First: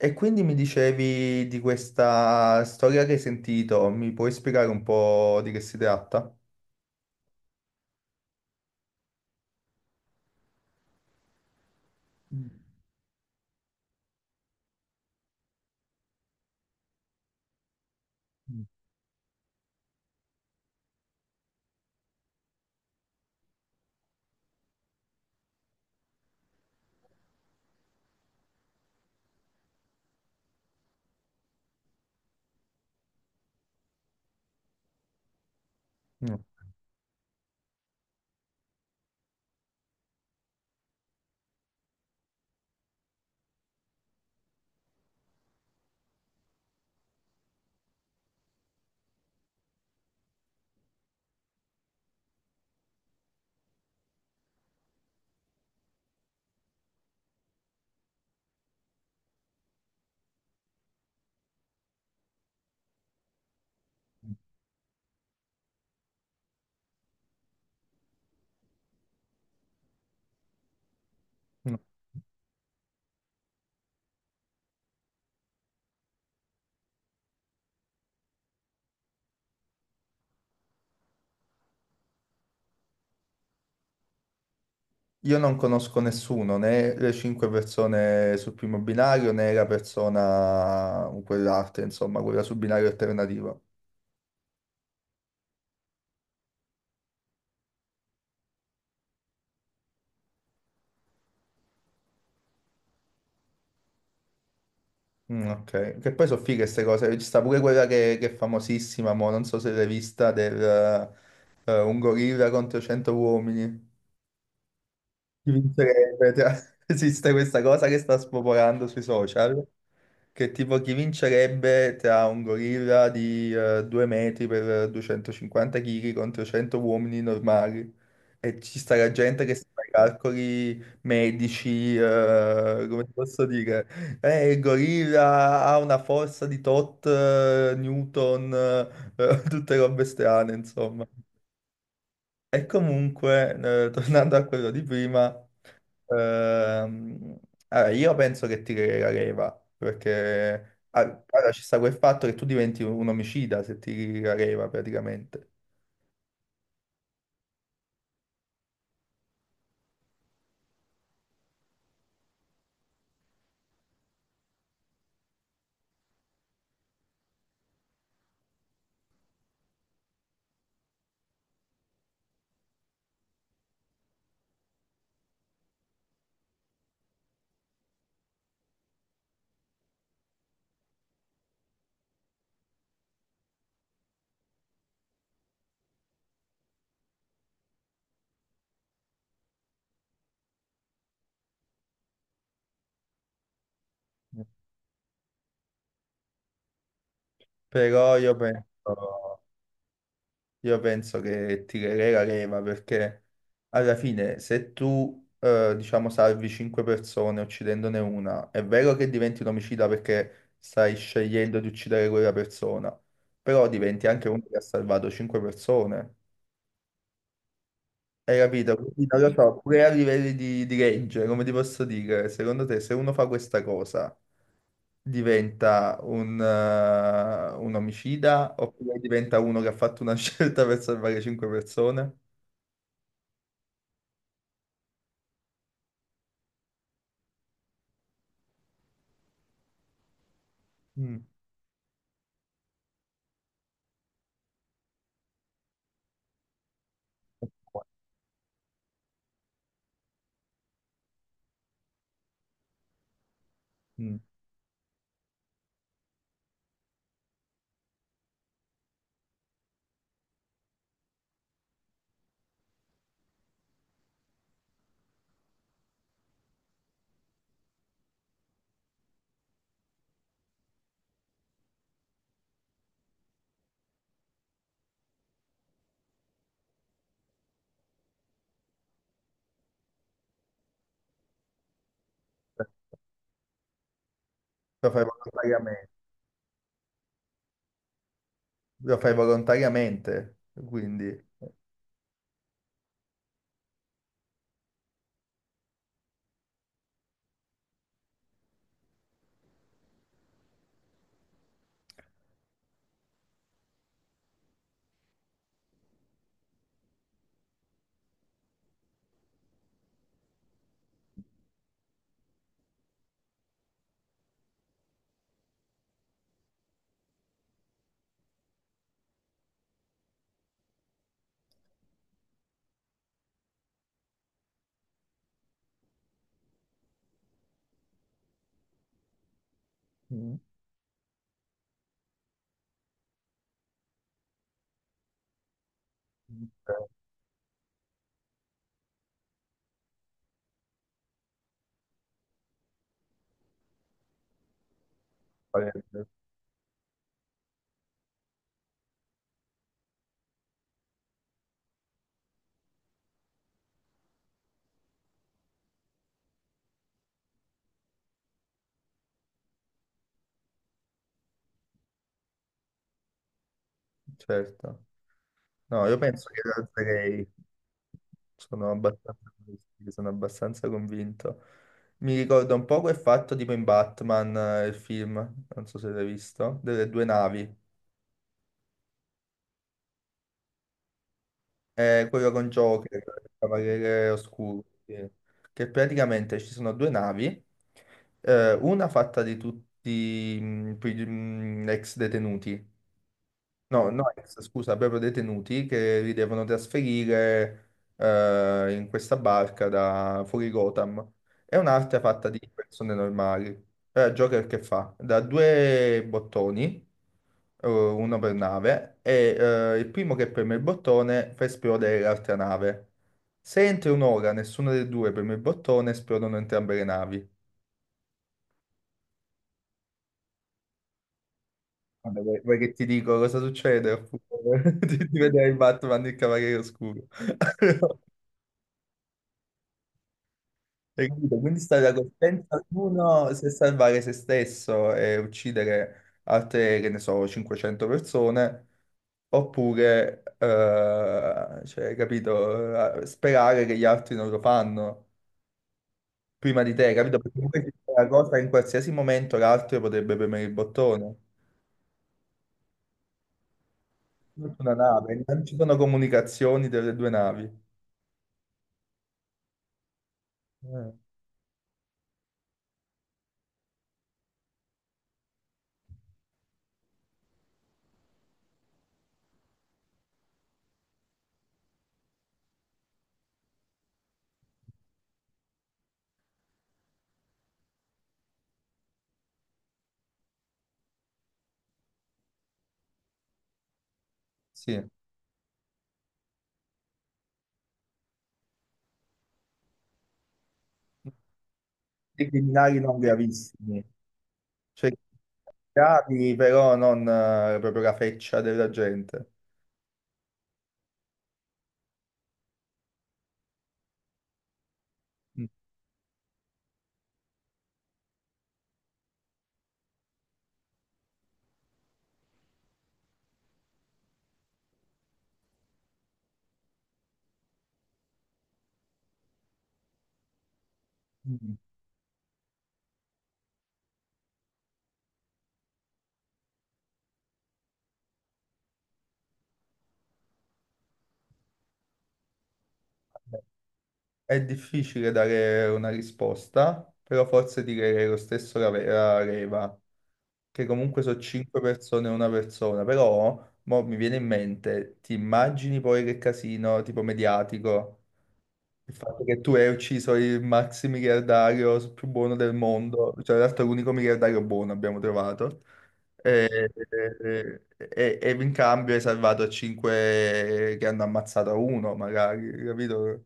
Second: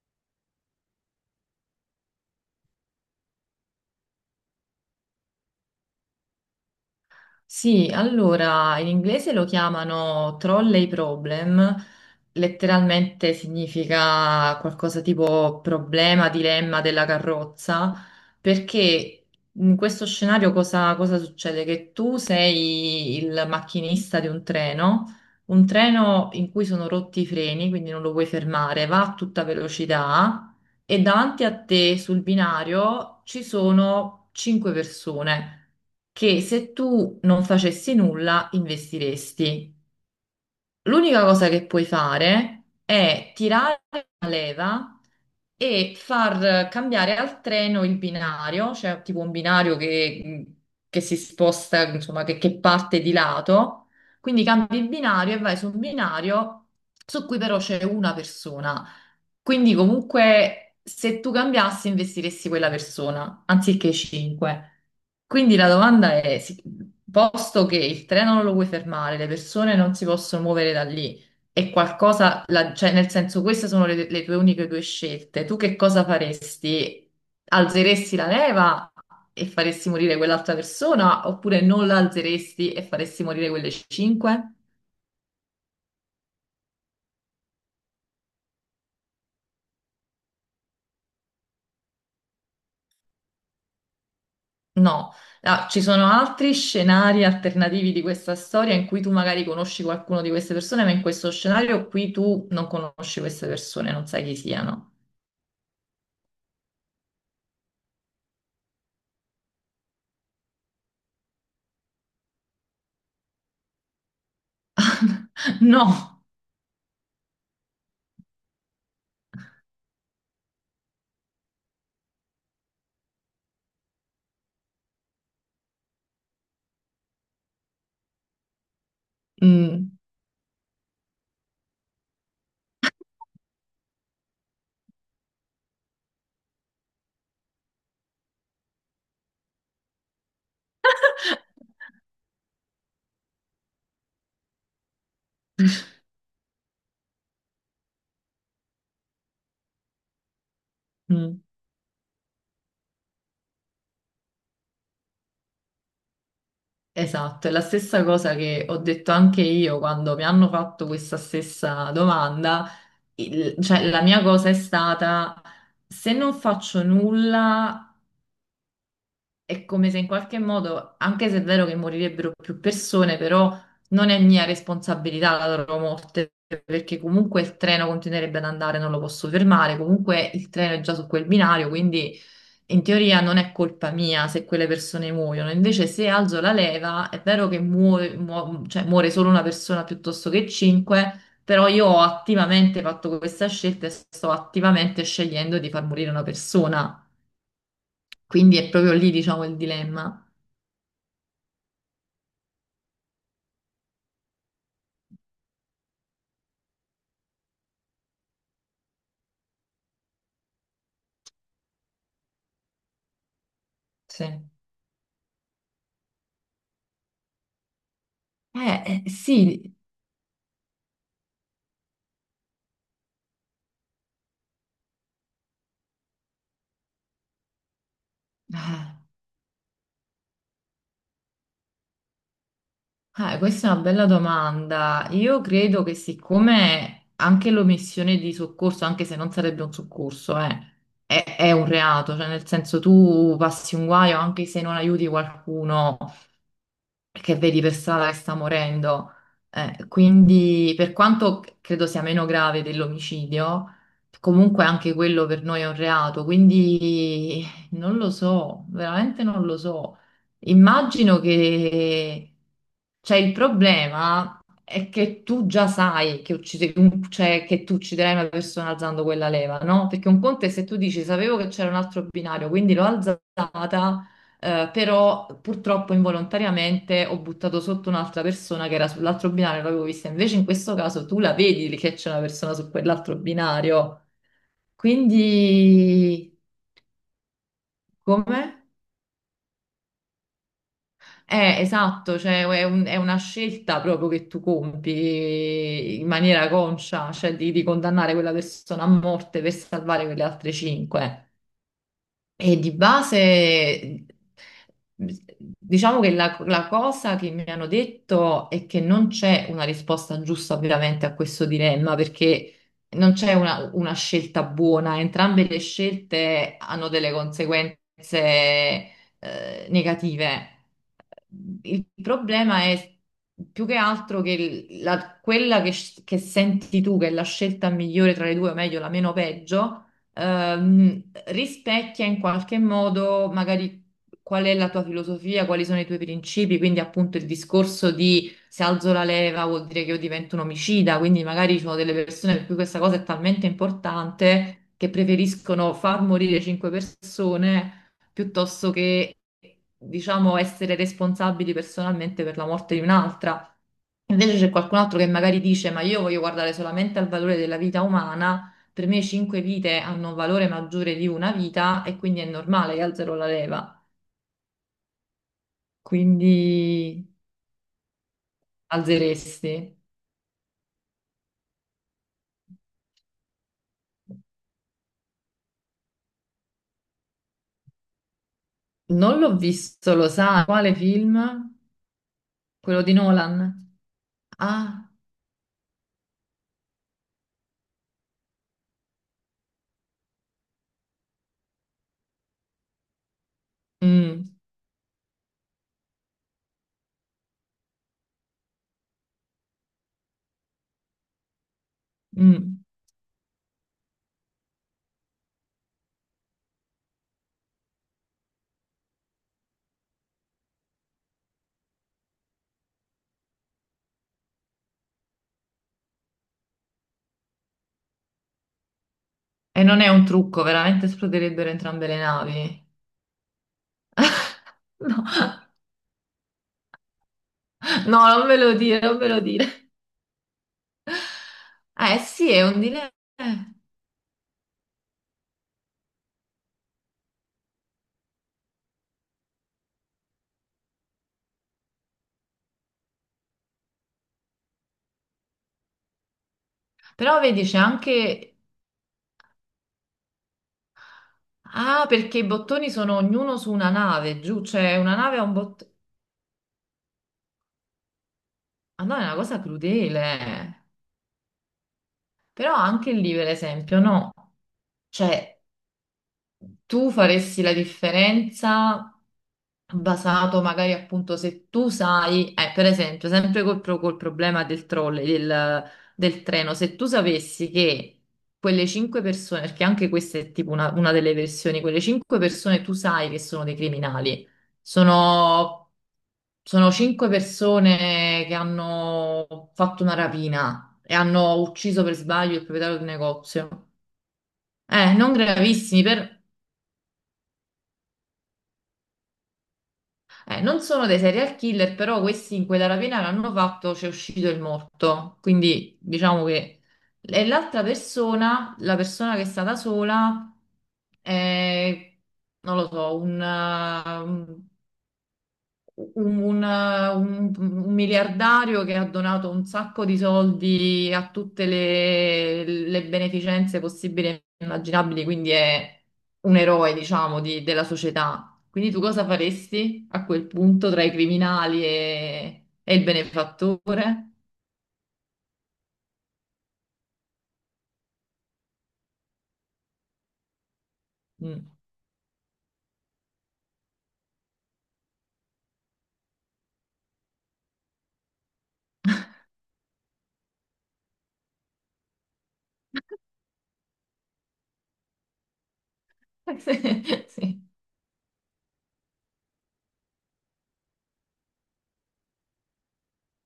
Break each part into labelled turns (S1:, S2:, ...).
S1: E quindi mi dicevi di questa storia che hai sentito, mi puoi spiegare un po' di che si tratta?
S2: Sì, allora in inglese lo chiamano trolley problem,
S1: Mm.
S2: letteralmente significa qualcosa tipo problema, dilemma della carrozza, perché in questo scenario cosa succede? Che tu sei il macchinista di un treno in cui sono rotti i freni, quindi non lo puoi fermare, va a tutta velocità e davanti a te sul binario ci sono cinque persone
S1: No,
S2: che se tu non facessi nulla investiresti. L'unica cosa che puoi fare è tirare la leva e far cambiare al treno il binario, cioè tipo un binario che si sposta, insomma, che parte di lato. Quindi cambi il binario e vai su un binario su cui però c'è una persona. Quindi comunque se tu cambiassi investiresti quella persona anziché 5. Quindi la domanda è, sì, posto che il treno non lo puoi fermare, le persone non si possono muovere da lì, è
S1: no.
S2: qualcosa, cioè nel senso queste sono le tue uniche due scelte. Tu che cosa faresti? Alzeresti la leva e faresti morire quell'altra persona oppure non la alzeresti e faresti morire quelle cinque?
S1: Io non conosco nessuno, né le cinque persone sul primo binario, né la persona, quell'altra, insomma, quella sul binario alternativo.
S2: No. Ah, ci sono altri scenari alternativi di questa storia in cui tu magari conosci qualcuno di queste persone, ma in questo scenario qui tu non conosci queste persone, non sai chi siano.
S1: Mm, ok, che poi sono fighe queste cose, ci sta pure quella che è famosissima, mo, non so se l'hai vista, del un gorilla contro 100 uomini. Chi
S2: No.
S1: vincerebbe? Cioè, esiste questa cosa che sta spopolando sui social, che tipo chi vincerebbe tra un gorilla di 2 metri per 250 kg contro 100 uomini normali. E ci sta la gente che si fa i
S2: Mm,
S1: calcoli medici, come ti posso dire? Il gorilla ha una forza di tot, Newton, tutte robe strane, insomma. E comunque, tornando a quello di prima... Ehm, allora, io penso che ti la leva, perché
S2: mm.
S1: allora, ci sta quel fatto che tu diventi un omicida se ti la leva praticamente.
S2: Esatto, è la stessa cosa che ho detto anche io quando mi hanno fatto questa stessa domanda. Cioè, la mia cosa è stata, se non faccio nulla, è come se in qualche modo, anche se è vero che morirebbero più persone, però non è mia responsabilità la loro morte, perché comunque il treno continuerebbe ad andare, non lo posso fermare, comunque il treno è già su quel binario, quindi in teoria non è colpa mia se quelle persone muoiono. Invece se alzo la leva, è vero che cioè, muore solo una persona piuttosto che cinque, però io ho attivamente fatto questa scelta e sto attivamente scegliendo di far morire una persona.
S1: Però
S2: Quindi è proprio lì, diciamo, il dilemma.
S1: io penso che tirerei la leva perché alla fine se tu diciamo salvi cinque persone uccidendone una, è vero che diventi un omicida perché stai scegliendo di uccidere quella persona, però diventi anche
S2: Sì.
S1: uno che ha salvato cinque persone. Hai capito?
S2: Eh,
S1: Quindi
S2: eh,
S1: non lo so,
S2: sì,
S1: pure a livelli di legge, come ti posso dire, secondo te se uno fa questa cosa diventa un un omicida oppure
S2: Ah,
S1: diventa uno che ha fatto una scelta per salvare cinque persone?
S2: questa è una bella domanda. Io credo che siccome anche l'omissione di soccorso, anche se non sarebbe un soccorso,
S1: Mm.
S2: è un reato, cioè nel senso tu passi un guaio anche se non aiuti qualcuno, che vedi per strada che sta morendo. Quindi, per quanto credo sia meno grave dell'omicidio,
S1: Mm.
S2: comunque anche quello per noi è un reato. Quindi non lo so, veramente non lo so. Immagino che cioè, il problema è che tu già sai che, cioè, che tu ucciderai una persona alzando quella leva, no? Perché un conto è se tu dici sapevo che c'era un altro binario, quindi l'ho alzata. Però purtroppo involontariamente ho buttato sotto un'altra persona che era sull'altro binario, l'avevo vista. Invece in questo caso tu la vedi che c'è una persona su quell'altro binario.
S1: Lo fai volontariamente,
S2: Quindi, come?
S1: lo fai volontariamente, quindi...
S2: Esatto, cioè è una scelta proprio che tu compi in maniera conscia, cioè di condannare quella persona a morte per salvare quelle altre cinque. E di base, diciamo che la cosa che mi hanno detto è che non c'è una risposta giusta veramente a questo dilemma, perché non c'è una scelta buona, entrambe le scelte hanno delle conseguenze, negative. Il problema è più che altro che quella che senti tu, che è la scelta migliore tra le due, o meglio, la meno peggio
S1: Mm.
S2: ehm, rispecchia in qualche modo magari qual è la tua filosofia, quali sono i tuoi principi, quindi
S1: Eh,
S2: appunto il discorso di se alzo la leva vuol dire che io divento un omicida, quindi magari ci sono delle persone per cui questa cosa è talmente importante che preferiscono far
S1: farebbe,
S2: morire cinque persone piuttosto che, diciamo, essere responsabili personalmente per la morte di un'altra. Invece c'è qualcun altro che magari dice: ma io voglio guardare solamente al valore della vita umana, per me cinque vite hanno un valore maggiore di una vita e quindi è normale che alzerò la leva.
S1: certo. No, io penso che lo
S2: Quindi
S1: alzerei. Sono abbastanza,
S2: alzeresti.
S1: sì, sono abbastanza convinto. Mi ricorda un po' quel fatto tipo in Batman, il film, non so se l'hai visto, delle due navi.
S2: Non l'ho visto, lo sa, quale film?
S1: È quello con
S2: Quello di
S1: Joker, il
S2: Nolan.
S1: Cavaliere Oscuro,
S2: Ah,
S1: sì. Che praticamente ci sono due navi, una fatta di tutti ex detenuti. No, no,
S2: mm,
S1: ex, scusa, proprio detenuti che li devono trasferire in questa barca da fuori Gotham. È un'arte fatta di
S2: mm.
S1: persone normali. Allora, Joker che fa? Da due bottoni, uno per nave, e il primo che preme il bottone fa esplodere l'altra nave. Se entro un'ora nessuno dei due preme il bottone, esplodono entrambe le navi.
S2: E non è un trucco, veramente esploderebbero entrambe le
S1: Vabbè, vuoi
S2: navi.
S1: che ti dico cosa succede? Oppure
S2: No,
S1: di vedere il Batman il Cavaliere Oscuro.
S2: no, non ve lo dire, non ve lo dire.
S1: Hai capito? Quindi sta la
S2: Eh sì, è un
S1: coscienza di
S2: dilemma.
S1: uno se salvare se stesso e uccidere altre, che ne so, 500 persone, oppure, cioè, hai capito, eh, sperare che gli altri non lo fanno prima di te, capito?
S2: Però
S1: Perché
S2: vedi, c'è
S1: poi c'è la cosa
S2: anche
S1: che in qualsiasi momento l'altro potrebbe premere il bottone.
S2: Ah, perché i bottoni sono ognuno su una nave, giù,
S1: Tutta una
S2: cioè una nave
S1: nave,
S2: ha un
S1: non ci
S2: bottone.
S1: sono comunicazioni delle due navi.
S2: Ah no, è una cosa crudele.
S1: Eh,
S2: Però anche lì, per esempio, no. Cioè, tu faresti la differenza basato magari appunto se tu sai, per esempio, sempre col, col problema del trolley, del, del treno, se tu sapessi che quelle cinque persone, perché anche questa è tipo una delle versioni, quelle cinque persone tu sai che sono dei criminali,
S1: sì.
S2: sono, sono cinque persone che hanno fatto una rapina e hanno ucciso per
S1: Dei
S2: sbaglio il proprietario
S1: criminali
S2: del
S1: non
S2: negozio.
S1: gravissimi. Cioè,
S2: Non gravissimi, per
S1: bravi, però non proprio la feccia della gente.
S2: Non sono dei serial killer, però questi in quella rapina che hanno fatto c'è uscito il morto.
S1: Mm.
S2: Quindi diciamo che e l'altra persona, la persona che è stata sola, è, non lo so, un, un miliardario che ha donato un sacco di soldi a tutte
S1: Mm.
S2: le beneficenze possibili e immaginabili, quindi è un eroe, diciamo, della società. Quindi tu cosa faresti a quel punto tra i criminali e il benefattore?
S1: È difficile dare una risposta, però forse direi lo stesso la, ve- la Reva, che comunque sono
S2: Mm.
S1: cinque persone e una persona, però mo mi viene in mente, ti immagini poi che casino tipo mediatico? Il fatto che tu hai ucciso il maxi miliardario più buono del mondo, cioè in realtà l'unico miliardario buono abbiamo trovato, e,
S2: Sì.
S1: in cambio hai salvato cinque che hanno ammazzato uno, magari, capito?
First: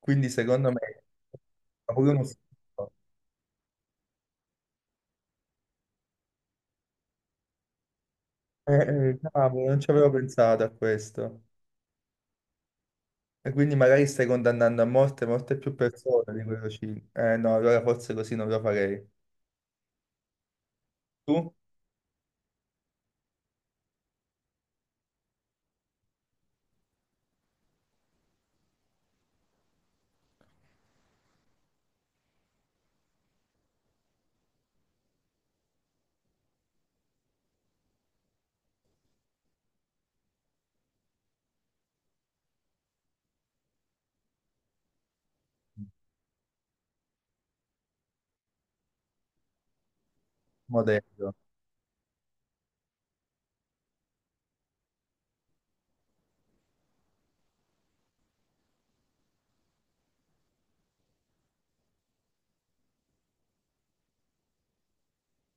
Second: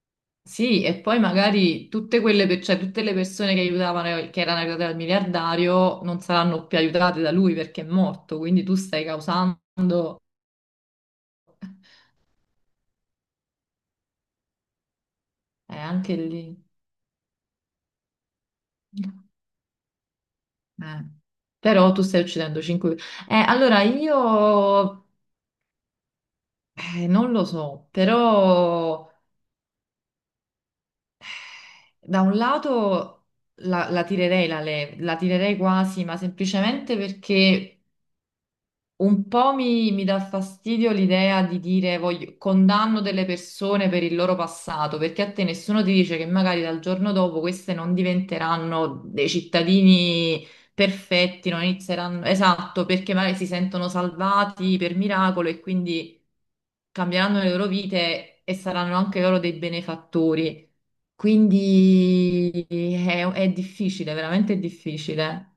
S1: Quindi secondo me
S2: Sì, e poi magari
S1: è pure
S2: tutte
S1: uno
S2: quelle, cioè,
S1: schifo.
S2: tutte le persone che aiutavano, che erano aiutate dal miliardario, non saranno più aiutate da lui perché è morto, quindi
S1: Eh,
S2: tu stai
S1: eh, cavolo, non ci avevo
S2: causando,
S1: pensato a questo. E quindi magari stai condannando a morte molte più
S2: anche
S1: persone di
S2: lì.
S1: quello 5. Eh no, allora forse così non lo farei.
S2: Eh.
S1: Tu?
S2: Però tu stai uccidendo 5. Allora io non lo so, però da un lato la tirerei la leva, la tirerei quasi, ma semplicemente perché un po' mi dà fastidio l'idea di dire voglio, condanno delle persone per il loro passato, perché a te nessuno ti dice che magari dal giorno dopo queste non diventeranno dei cittadini
S1: Modello.
S2: perfetti, non inizieranno, esatto, perché magari si sentono salvati per miracolo e quindi cambieranno le loro vite e saranno anche loro dei benefattori. Quindi è difficile, veramente difficile.